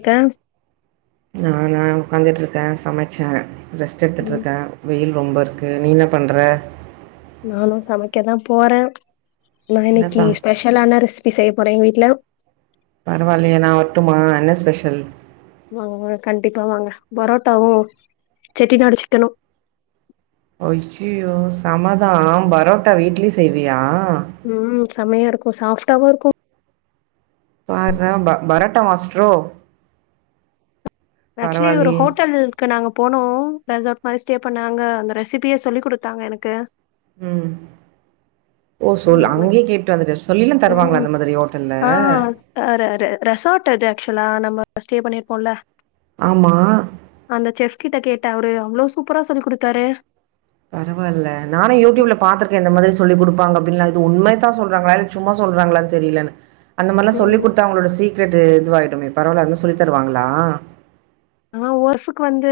க்க ந ந உட்காந்துட்டுருக்கேன் சமைச்சேன் ரெஸ்ட் ம் எடுத்துக்ட்டுருக்கேன் வெயில் ரொம்ப இருக்குது நீ என்ன பண்ற நானும் சமைக்கதான் போறேன் நான் என்ன எனக்கு சா ஸ்பெஷல் ஆான ரெசிபி ச ஒரே வீட்டுல பரவால்லையே நான் வரட்டுமா என்ன ஸ்பெஷல் வாங்க வாங்க கண்டிப்பா வாங்க பரோட்டாவும் செட்டிநாடு சிக்கனும் அய்யோ சமதான் பரோட்டா வீட்லயே செய்வியா உம் செமையா இருக்கும் சாப்ப டவர் கோ பார்றா பரோட்டா மாஸ்ட்ரோ ஆக்சுவலி ஒரு பரவாயில்லையே ஹோட்டல் இருக்கு நாங்க போனோம் ரெசார்ட் மாரி ஸ்டே பன்ன அங்க அந்த ரெசிபியே சொல்லி கொடுத்தாங்க ம் ஓ சொல் ம் உனக் அங்கயே கேட்டு வந்துட்ட சொல்லிலாம் தருவாங்களா ம் அந்த மாதிரி ஹோட்டல்ல து ஆக்சுவலா நம்ம ஸ்டே பண்ணிருப்போம்ல ஆமா கிட்ட கேட்டா அவரு அவ்ளோ சூப்பரா சொல்லி குடுத்தாரு பரவாயில்ல நானு ம் யூடியூப்ல பாத்திருக்கே இந்த மாரி சொல்லிகுடு ப்பங்க அப்டின்னு இது உண்மையதா சொல்றாங்களா இல்ல சும்மா சொல்றாங்களான்னு தெரியல அந்த மாதிரிலா சொல்லி ம் கொடுத்தா அவங்ளோட சீ [unintelligible] இதுவாகடுமே பரவாயல அதலா சொல்லி தருவாங்களா ஆஹ் ஒருசுக்கு வந்து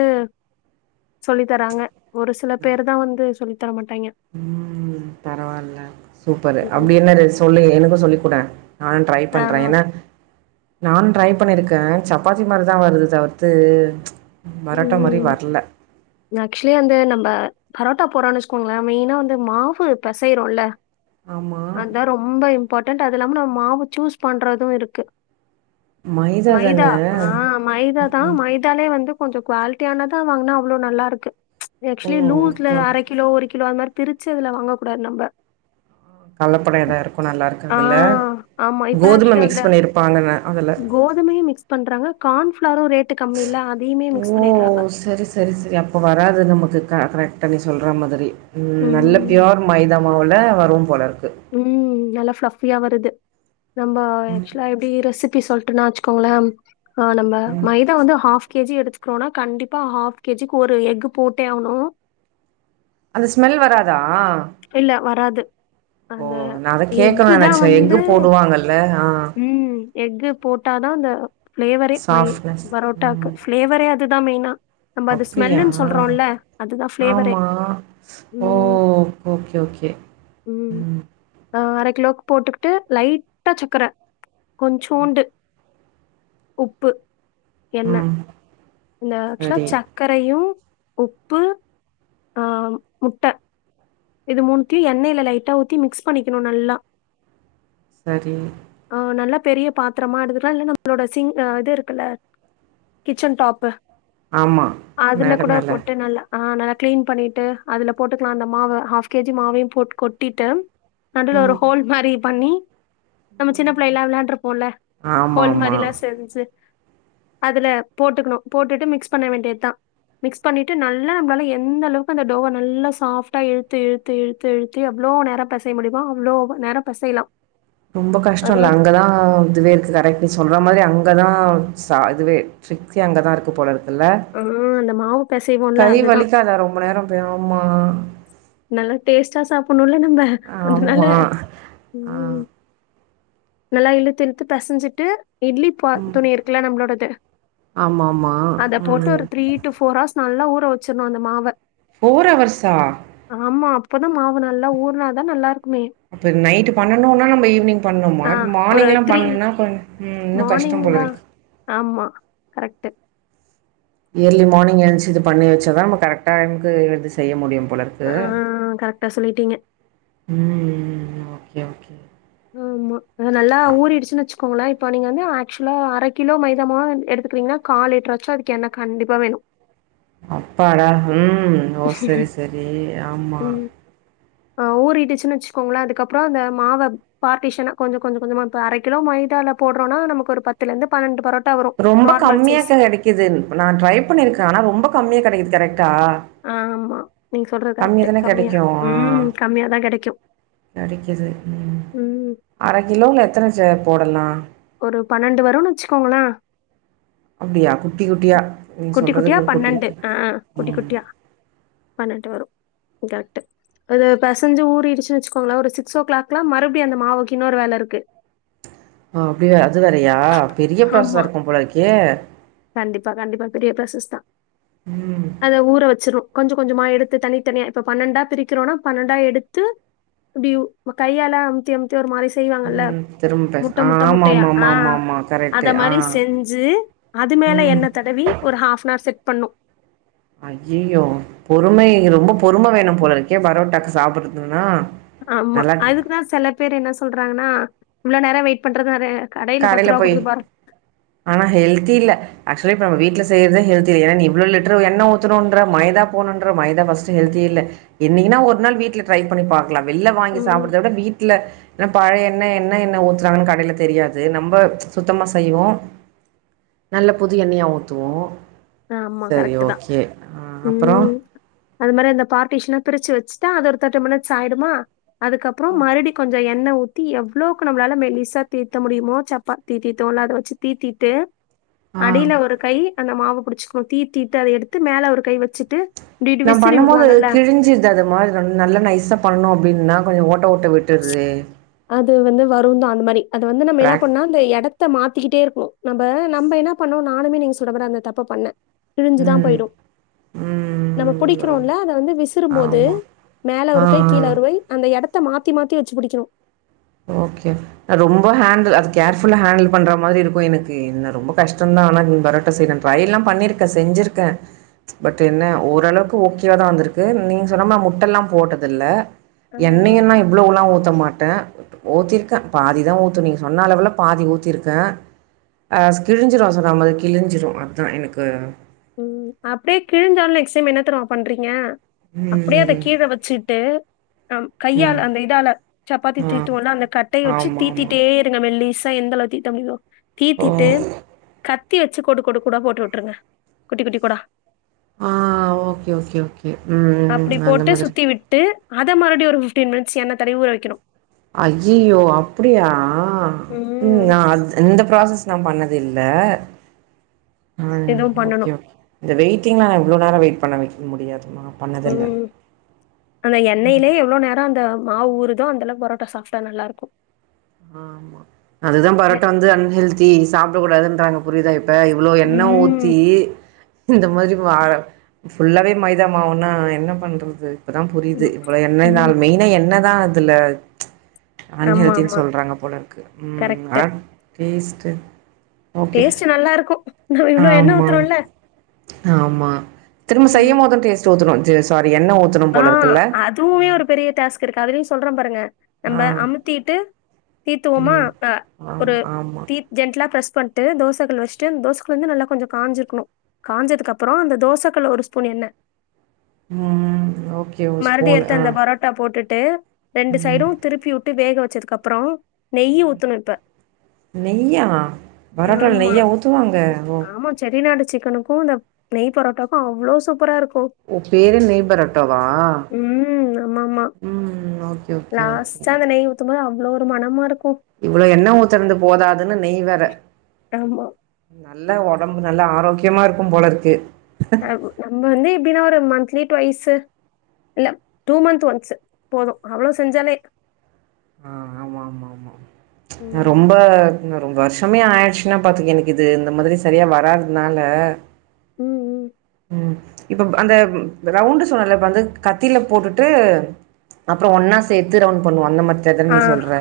சொல்லி தராங்க ஒரு சில பேர் தா வந்து சொல்லி தர மாட்டாய்ங்க. உம் பரவாயில்ல சூப்பரு ம். அப்டி என்ன சொல்லுங்க எனக்கு சொல்லி போடா நானு ட்ரை ஆ. பண்றே ஏன்னா நானு ட்ரை பண்ணிருக்கே சப்பாத்தி மாதிரிதா வருது தவிர்த்து பரோட்டா மாரி உம் வரல ஆக்சுவலி வந்து நம்ம பரோட்டா போறான்னு வச்சுக்கோங்களே மெயினா வந்து மாவு பெசயரோல ஆமா அதா ரொம்ப இம்பார்ட்டன் அது இல்லாம நம்ம மாவு சூஸ் பண்றது இருக்கு மைதா ஆஹ் மைதா தா மைதாலே வந்து கொஞ்சம் குவாலிட்டியானதா வாங்கினா அவ்வளோ நல்லாருக்கு ஓ ஆக்சுவலி லூஸ்ல ஓகே ஓகே அரை கிலோ ஒரு கிலோ அந்த மாரி பிரிச்சதுல வாங்க கூடாது நம்ம கள்ளப்பட எதாவ இருக்கு நல்லா ஆ இருக்கதுல கோதுமை மிக்ஸ் பண்ணிருப்பாங்கன்ன கோதுமையை மிக்ஸ் பண்றாங்க கான்ஃ கான்பிலர் உம் ரேட்டு கம்மி இல்ல அதையுமே மிக்ஸ் ஓ பண்ணிடுறாங்க சரி சரி சரி அப்ப வராது நமக்கு க கரெக்ட் நீ சொல்ற மாதிரி உம் நல்ல ம். பியோர் மைதா மவுல வரும் போல இருக்கு உம் நல்ல ஃலப் ஃபியா வருது நம்ப ஆக்சுவலா எப்டி ரெசிபி சொல் ட்டு நா வச்சுக்கோங்களே ஆஹ் நம்ம மைதா வந்து ஹாஃப் கே ஜி எடுத்துக்கிறோனா கண்டிப்பா ஹாஃப் கே ஜிக்கு ஒரு எஃகு போட்டே ஆகணு அந்த ஸ்மெல் வராதா இல்ல வரா து ஓ நா அதா கேக்கணு நினச்சேன் எஃகு போடுவாங்கல்ல ஆஹ் உம் எஃகு போட்டா அதான் அந்த ஃப்ளேவரே மை சாஃப்ட்னஸ் பரோட்டாக்கு ம் ஃப்ளேவரே அதுதான் மெயினா நம்ப அது அப்டியா ஸ்மெல்லுன்னு சொல்றோம்ல அதுதான் ஃப்ளேவரே ஆமா ஓ உம் ஓகே ஓகே உம் ம் ஆ அரை கிலோவுக்கு போட்டுக்கிட்டு லைட்டா சக்கரை கொஞ்சூண்டு உப்பு எண்ணெய். உம் இந்த ஆக்ச்சுலா சக்கரை யும் உப்பு ஆம் முட்ட இது மூணத்தியு எண்ணெயில லைட்டா ஊத்தி மிக்ஸ் பண்ணிக்கணு நல்லா சரி ஆ நல்லா பெரிய பாத்தரமா எடுத்துகலாம் இல்ல நம்மளோட சிங் இது இருக்குல கிச்சன் டாப்பு ஆமா அதுல மேட கூட மேல போட்டு நல்லா ஆஹ் நல்லா கிளீன் பண்ணிட்டு அதுல போட்டுக்கலாம் அந்த மாவ ஆஃப் கேஜி மாவயும் போட் கொட்டிட்டு நடுவுல ஒரு ஹோல் மாரி பண்ணி [inaudible] நம்ம சின்ன புள்ளைலா விளயாண்ட்டுயிருப்போம்ல ஆமா ஹோல் ஆமா மாரிலாம் செஞ்சு அதுல போட்டுக்கணு போட்டுட்டு மிக்ஸ் பண்ண வேண்டிதான் மிக்ஸ் பண்ணிட்டு நல்லா நம்பளால எந்த அளவுக்கு அந்த டோவ நல்லா சாஃப்ட்டா இழுத் து இழுத்து இழுத்து இழுத்து எவ்ளோ நேரம் முடியுமா அவ்ளோ நேரம் பெசைலாம் ரொம்ப கஷ்டொல்ல அங்கதான் இதுவே இருக்கு கரெக்ட் நீ சொல்ற மாதிரி அங் கதா ச இதுவே ட்ரிக்கே அங்கதா இருக்கு போல இருக் எல்ல ஆ அந்த மாவு பெசைவோம்ல கை அதுதான். வலிக்காதா ரொம்ப நேரம் பாவுமா நல்லா டேஸ்டா சாப்புணுல்ல நம் ப அதனால ஆமா ஆ உம் நல்லா இழுத்து இழுத்து பெசஞ்சிட்டு இட்லி பாத் துணி இருக்குல நம்மளோடது ஆமாமா அத போட்டு ஒரு ம் த்ரீ டூ ஃபோர் ஹவர்ஸ் நல்லா ஊர ஊர வச்சிட்ணும் அந்த மாவ ஃபோர் அவர்ஸ்ஸா ஆமா அப்பதான் மாவு நல்லா ஊர்னாதான் நல்லா இருக்கு அப்ப நைட் பண்ணனுனா நம்ம ஈவினிங் பண்ணுமா ஆ ஒரு மார்னிங்லாம் பண்லனா கொஞ் உம் இன்னும் கஷ்டம் போலருக்கு கரெக்ட் இயர்லி மார்னிங் எழுந்திச்சி இத பண்ணி வச்சதா நம்ம கரெக்ட் டைமுக்கு எழுந்து செய்ய முடியும் போல இருக்கு ஆ கரெக்டா சொல்லிட்டீங்க ம் ஓகே ஓகே ஆமா நல்லா ஊறிடுச்சுனு வச்சுக்கோங்களே இப்ப நீங்க வந்து ஆக்சுவலா அரை கிலோ மைதா மாவு எடுத்துக்கிறீங்கன்னா கால் லிட்டராச்சும் அதுக்கு எண்ண கண்டிப்பா வேணும் அப்பாடா ம் ம் ஓ செரி செரி ஆமா ம். ஆ ஊறிடுச்சுனு வச்சுக்கோங்களே அதுக்கப்பறோ அந்த மாவ பார்ட்டிஷனா கொஞ்சம் கொஞ்சம் கொஞ்சமா இப்ப அரை கிலோ மைதால போடுறோம்னா நமக்கு ஒரு பத்துலெந்து பன்னெண்டு பரோட் ரொம்ப கம்மியா கெடைக்குது நா ட்ரை பண்ணிருக்கேன் ஆனா ரொம்ப கம்மியா கிடைக்குது கரெக்ட் ஆ ஆமா நீங்க சொல்றது கம்மி கரெக்ட்டு. தானே கம்மியா கிடைக்கும் ஆ ம். கம்மியா தான் கிடைக்கும். கடைக்குதும் ம். அரை கிலோல எத்தன போடலாம் ஒரு பன்னென்டு வருன்னு வச்சுக்கோங்கள அப்படியா குட்டி குட்டியா. நீ குட்டி சொல்றது குட்டியா கு குட்டி பன்னெண்டு குட்டி. ஆ குட்டி ம். குட்டியா பன்னெண்டு வரும் காரக்ட்டு அது பெசஞ்சு ஊறிடிச்சுனு வச்சுக்கோங்கள ஒரு சிக்ஸ் ஓ கிளாக்லாம் மறுபடி அந்த மாவுக்கு இன்னோரு வேல இருக்கு ஆ அப்டியா அது வேறயா பெரிய ப்ராசசா ஆமா. இருக்கும் போலருக்கே கண்டிப்பா, கண்டிப்பா பெரிய பிராசஸ்தா ம். அத ஊற வச்சி கொஞ்சம் கொஞ்சமா எடுத்து தனி தனியா இப்ப பன்னெண்டா பிரிக்கிறோனா பன்னெண்டா எடுத்து அப்டியு ஒரு கையால அம்தி அம்தி ஒரு மாரி செ செய்வாங்கல்ல ம். திரும்ப பேச முட்ட ஆ முட்ட முட்டையா ஆ ஆமாமாமாமாமா. அத கரெக்ட்டு. ஆ. மாரி செஞ்சு அது து மேல ம். எண்ண தடவி ஒரு ஹாஃப்னா ர் செட் பண்ணும் ஐய்யயோ பொறுமை ரொம்ப பொறும வேணும் போலிருக்கே பரோட்டாக்கு சாப்பிடுறதுனா ஆமா அதுக்குதா செல பேர் என்ன சொல்றாங்கன்னா இவ்ளோ நேர வெயிட் பண்றது அது கடைல போய் ஆனா ஹெல்த்தி இல்ல ஆக் இதுல நம் வீட்ல செய்யிறத ஹெல்தி இல்ல ஏன்னா இவ்ளோ லிட்டர் எண்ண ஊற்றணுன்ற மைதா போணுன்ற மைதா ஃபர்ஸ்ட்டு ஹெல்தி இல்ல என்னிக்குன்னா ஒரு நாள் வீட்ல ட்ரை பண்ணப்பாக் நா வெள்ல வாங்கி ம் சாப்புட்றத விட வீட்ல ஏன்னா பழைய எண்ண என்ன எண்ண ஊத்துறாங்கன்னு கடையில தெரியா து நம்ம சுத்தமா செய்வோ நல்ல புது எண்ணயா ஊத்துவோம் ஆமா சரி கரெக்ட் தான் ஓகே. ஆ உஹம் அப்புறம்? ம் அது மாரி அந்த பார்ட்டிஸ்ஷனா பிரிச்சு வச்சு வச்டா அது ஒரு தேர்ட்டி மினிட்ஸ் ஆய்டுமா அதுக்கப்பறோ மறுடி கொஞ்ச எண்ணெய் ஊத்தி ஊத்தி எவ்ளோக்கு நம்மளால மெலிசா தீத்த முடியமோ சப்பாத்தி தீதுவோல அத வச்சு தீத்திட்டு ஆ. அடியில ஒரு கை அந்த மாவு புடிச்சிக்கணு தீத்திட்டு அத எடுத்து மேல ஒரு கை வெச்சிட்டு நா பண்ணம் போது அது கிழிஞ்சிர்து அத மாரி நல் நல்லா நைசா பண்ணோ அப்டின்னா கொஞ்சொ ஓட்ட ஓ ட்ட விட்டுருது து வந்து வருந்தா அந்த மாரி அது வந்து நம்ம என்னா ப்ராக் பண்ணுனா அந்த எடத் த மாத்திக்கிட்டே இருப்போ நம்ப நம்ப என்ன பண்ணோ நானுமே நீங்க சொல்ற மார்தா அந்த தப்ப பண்ண கிழிஞ்சுதா ம் போய்டு ம் நம்ம ம் வரும் புடிக்கிறோல்ல அத வந்து விசுறும்போது ஆமா மேல ஆ ஒரு கை கீழ ஆ ஒரு வை அந்த எடத் த மாத் தி மாத்தி வெச்சி புடிக்கணு ஓகே நா ரொம்போ ஹேண்டில் அது கேர்ஃபுல்லா ஹேண்டில் பண்ற மாரி இருக்கு எனக்கு என்ன ரொம்ப கஷ்டொந்தா ஆனா பரோட்டா செய்ற ட்ரைலாம் பண்ணிருக்க செஞ்சிருக்க பண்ட்டு என்ன ஓரளவுக்கு ஓகேவாதா வந்துருக்கு நீங்க சொன்னமா முட்டல்லா போட்டதில்ல ஆ எண்ணெய்யெல்லா இவ்ளோவுல்லா ஊத்த மாட்ட ஊத்திருக்க பாதிதா ஊத்து நீங்க சொன்ன அளவுல பாதி ஊத்திருக்க அ ஸ் கிழிஞ்சிரு சொன்ன மாறி கிழிஞ்சிரு அதா எனக்கு உம் அப்டியே கிழிஞ்சாலு நெக்ஸ்ட் டைம் என்னா தெரியுமா பண்றீங்க அப்டியே அத ம். கீழ வச்சிட்டு அ ம். கையால அந்த இதால சப்பாத்தி ஆ. தீத்துவோல்ல அந்த கட்டைய வெச்சு ஆமாமா. தீத்திட்டே இருங்க மெல்லீஸ் சா எந்த அளவு தீட்ட முடியிதோ ஓ! தீத்திட்டு கத் த்தி வெச்சி கோடு கோடு கோடா போட்டு உட்ருங்க குட்டி குட்டி கோடா ஆ ஓகே ஓகே ஓகே உம் அந்த மாதிரி அத மறுபடி ஒரு ஃபிஃப்டீன் மினிட்ஸ் எண்ண தடவி ஊற வெக்கணு அய்யய்யோ அப்டியா உம் ம் நா அந் இந்த ப்ராசஸ் நா பண்ண தில்ல ம் இதுவும் ஓகே பண்ணணும் ஓகே இந்த வெய் க்கிங்னா நா இவ்ளோ நேரொ வெய்ட் பண்ண வெக்க முடியாது உம் அந்த எண்ணெயிலயே எவ்ளோ நேரொ அந்த மாவு ஊரு தோ அந்தளவுக் பரோட்டா சாஃப்ட்டா நல்லாருக்கு அதுதா பரோட்டா வந்து அன்ஹெல்தி சாப் ட கூடாதுன்றாங்க புரிதா இப் இப்ப இவ்ளோ எண்ண ம் ஊத்தி இந்த மாரி மா ஃபுல்லாவே மைதா மாவுன்னா என்ன பண்றது இப்பதா புரியிது ம், இவ்ளொ எண்ணெய்னால் ம். மெய்னா எண்ண தா அதுல ஆமா அன்ஹெல்த்தின் சொ ஆமா சொல்றாங்க போலருக்கு உம் அனா வேஸ்ட்டு டேஸ்ட்டு நல்லாருக்கும் நபே இவ்ளோ எண்ண ஆமா, ஊத்ரோம்ல ஆமா திரும்ப செய்யும்மோது டேஸ்ட்டூத்ரோம் டேஸ் ஸாட் ஆ அதுவுமே ஒரு பெரிய டாஸ்க் இருக்கு அதுலயு சொல்ற பாருங்க ஆ, நம்ப அமுத்தீட்டு தீத்துவோமா ம். அ ஆமா, ஒரு ஆமா. தீ ஜென்ட்லா ஃப்ரஸ் பண்ட்டு தோசகள் வெச்ட்டு அந் தோசக்குல் வந்து நல்லா கொஞ்ச காஞ்ருக்கணு காஞ்சதுக்கப்பறோ அந்த தோசக்கள்ள ஒரு ஸ்பூன் எண்ண ம். ஓகே ஒரு மறுப்டி ஸ்பூன் எடுத்து ஆ. அந்த போரோட்டா போட்டுட்டு ரெண்டு ம். சைடூ திருப்பி உட்டு வேக வெச் ச்சதுக்கு அப்றோ நெய்யி ஊத்தணூ இப்ப நெய்யா பராட்டால ஆமா. நெய்யா ஊத்துவாங்க ஓ சிக்கனுக்கூ இந்த நெய் போராட்டாக்கூ அவ்ளோ சூப்பராருக்கூ ஊ பேர் என்ன நெய் பரோட்டா வா ம். ஆமாமா. ஊம் ஓக்கே ஓக்கே ஓக்கே ள ஒரு மனம்மாருக்கும் இவ்வள எண்ண ஊத்தனது போதாதுன்னு நெய்வேற ஆமா. நல்ல ஒடம்பு நல்ல ஆரோக்யமாருக்கும் போலருக்கு [unintelligible] நம் வந்து எப் எப்பின்னா ஒரு மந்த்லி ட்வைஸ்ஸு இல்ல டூ மந்த் ஒன்ஸ்ஸு போதும் அவ்ளோ செஞ்சாலே நா ம், ரொம்ப இன்னு ரொம்ப வர்ஷ்ஷமே ஆய்டுச்ன்னா பாத்துக்க எனக் இது இந்த மாதிரி சரியா வராததுனால உம் உம் உம் இப்ப அந்த ரவுண்டு சொன்னல்ல இப் வந்து கத்தில போட்டுட்டு அப்றோ ஒன்னா சேத்து ரவுண்ட் பண்ணுவோ அந்த மா ஆ நீ சொல்ற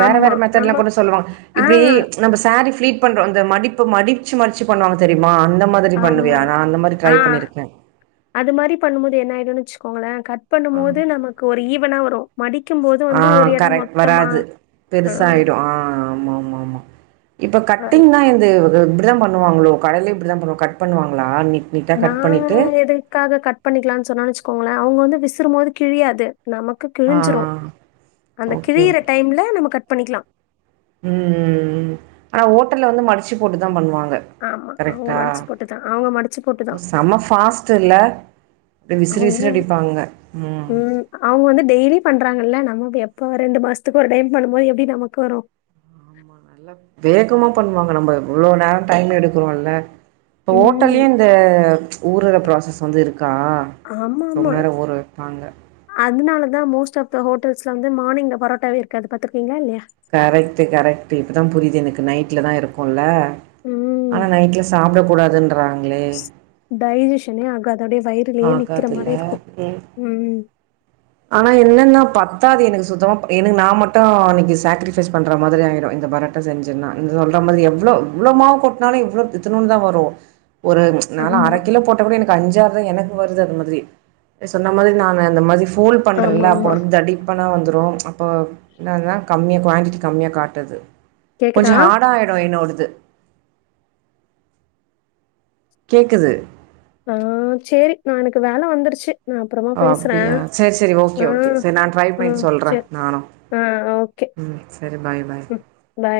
வேற ஆமா வேற நம்ம மெத்தட்லாம் கூட சொல்லுவாங்க ஆ இப்படி நம்ம சாரி பளீட் பண்ற மடிப்பு மடிச்சு மடிச்சு பண்ணுவாங்க தெரியுமா அந்த மாதிரி பண்ணுவியா டா அந்த மாதிரி ட்ரை ஆஹ் பண்ணிருக்கேன் அது மாதிரி பண் முடியா என்னாயிடும் வெச்சுக்கோங்களன் கட் பண்ணும் போது நமக்கு ஒரு இவ் பண்ண வறு ஆஹ் கரெக்ட் வராது ஆ, பெருச ஆயிடும் ஆஹ் ஆமா ஆமா ஆமா இப்ப ஆ, கட்டிங் தா து தா பண்ணுவாங்களோ கடல இப்படிதா கட் பண்ணுவாங்களா நீ நா எதுக்காக கட் பண்ணிக்கலாம்னு சொன்னு வச்சுக்கோங்களே அவுங்க வந்து விச ரும்போது கிழியாது நமக்கு ஆ கிழிஞ்சிரு அந்த ஓகே கிழியிற டைம்ல நம பண்ணிக்கலா உம் உம் ஆனா ஓட்டல்ல வந்து மடிச்சு போட்டு தா பண்ணுவாங்க ஆமா அவங்க கரெக்டா மடிச்சு போட்டுதான் அவங்க மடிச்சு போட்டுதான் செம பாஸ்ட் இல்ல அப்படியே விசிறு அவ்ங்க விசிறு அடிப்பாங்க. ம். உம் அவ்ங்க வந்து டெய்லி பண்றாங்கல்ல நம்ம எ இப்ப ரெண்டு மாசத்துக்கு ஒரு டைம் பண்ணும்போது எப்டி நமக்கு வரு ஆமா நல்லா வேகமா பண்ணுவாங்க நம்ம இவ்ளோ நேரம் டைம் எடுக்குறோம்ல இப்ப ஓட்டலயு ம். இந்த ஊரு ப்ராசஸ் வந்து இருக்கு அக்கா ரொம்ப ஆமாமா. நேரம் ஊர வைப்பாங்க அதனால மோஸ்ட் ஆப் த ஹோட்டல்ஸ்ல வந்து மார்ங் பரோட்டாவே இருக்காது பாத்துறிங்களா இல்லயா நைட்டில் தா இருக்கும்ல ஆனா நைட்ல சாப்பிட கூடாதுன்றாங் டைஜுஸனே ஆகா ம். ஆனா என்னனு பத் பத்தா எனக்கு சுத்தமா எனக்கு நா மட்டு இன்னைக்கு சேக்கிரிபைஸ் பண்ற மாதிரி ஆயிடு இந்த பரட்டை செசுன்னா சொல்ற மாரி எவ்ளோ இவ்வளவு மாவு கொட்டனாலும்வ்ளோ த்தணுனு தா வரும் ஒரு நால ஆமா. அரை கிலோ போட்ட கூட எனக்கு கஞ்சாதா எனக்கு வருது அது மாதிரி சொன்ன மாரி நானு அந்த மாரி போல் பண்ணுறில்ல அப்போ ஆமாமா. வந்து தடிப்பனா வந்துடும் அப்போ என்ன இருந்தால் கம்மியாக குவாடிட்டி கம்மியாக காட்டுது கொஞ்சோ கேக்குதா? ஹார்ட ஆயிடு என்னொடுது கேக்குது ஆஹ் செரி நா எனக்கு வேல வந்துருச்சு நான் அப்புறமா ஓ பேசுறேன். அப்டியா செரி செரி ஓகே ஆ, ஓகே சரி நா ட்ரை பண்ணி ம். சொல்றே சரி. நானு ஆ ஓகே. ம் சரி பாய் பாய் ம். பை.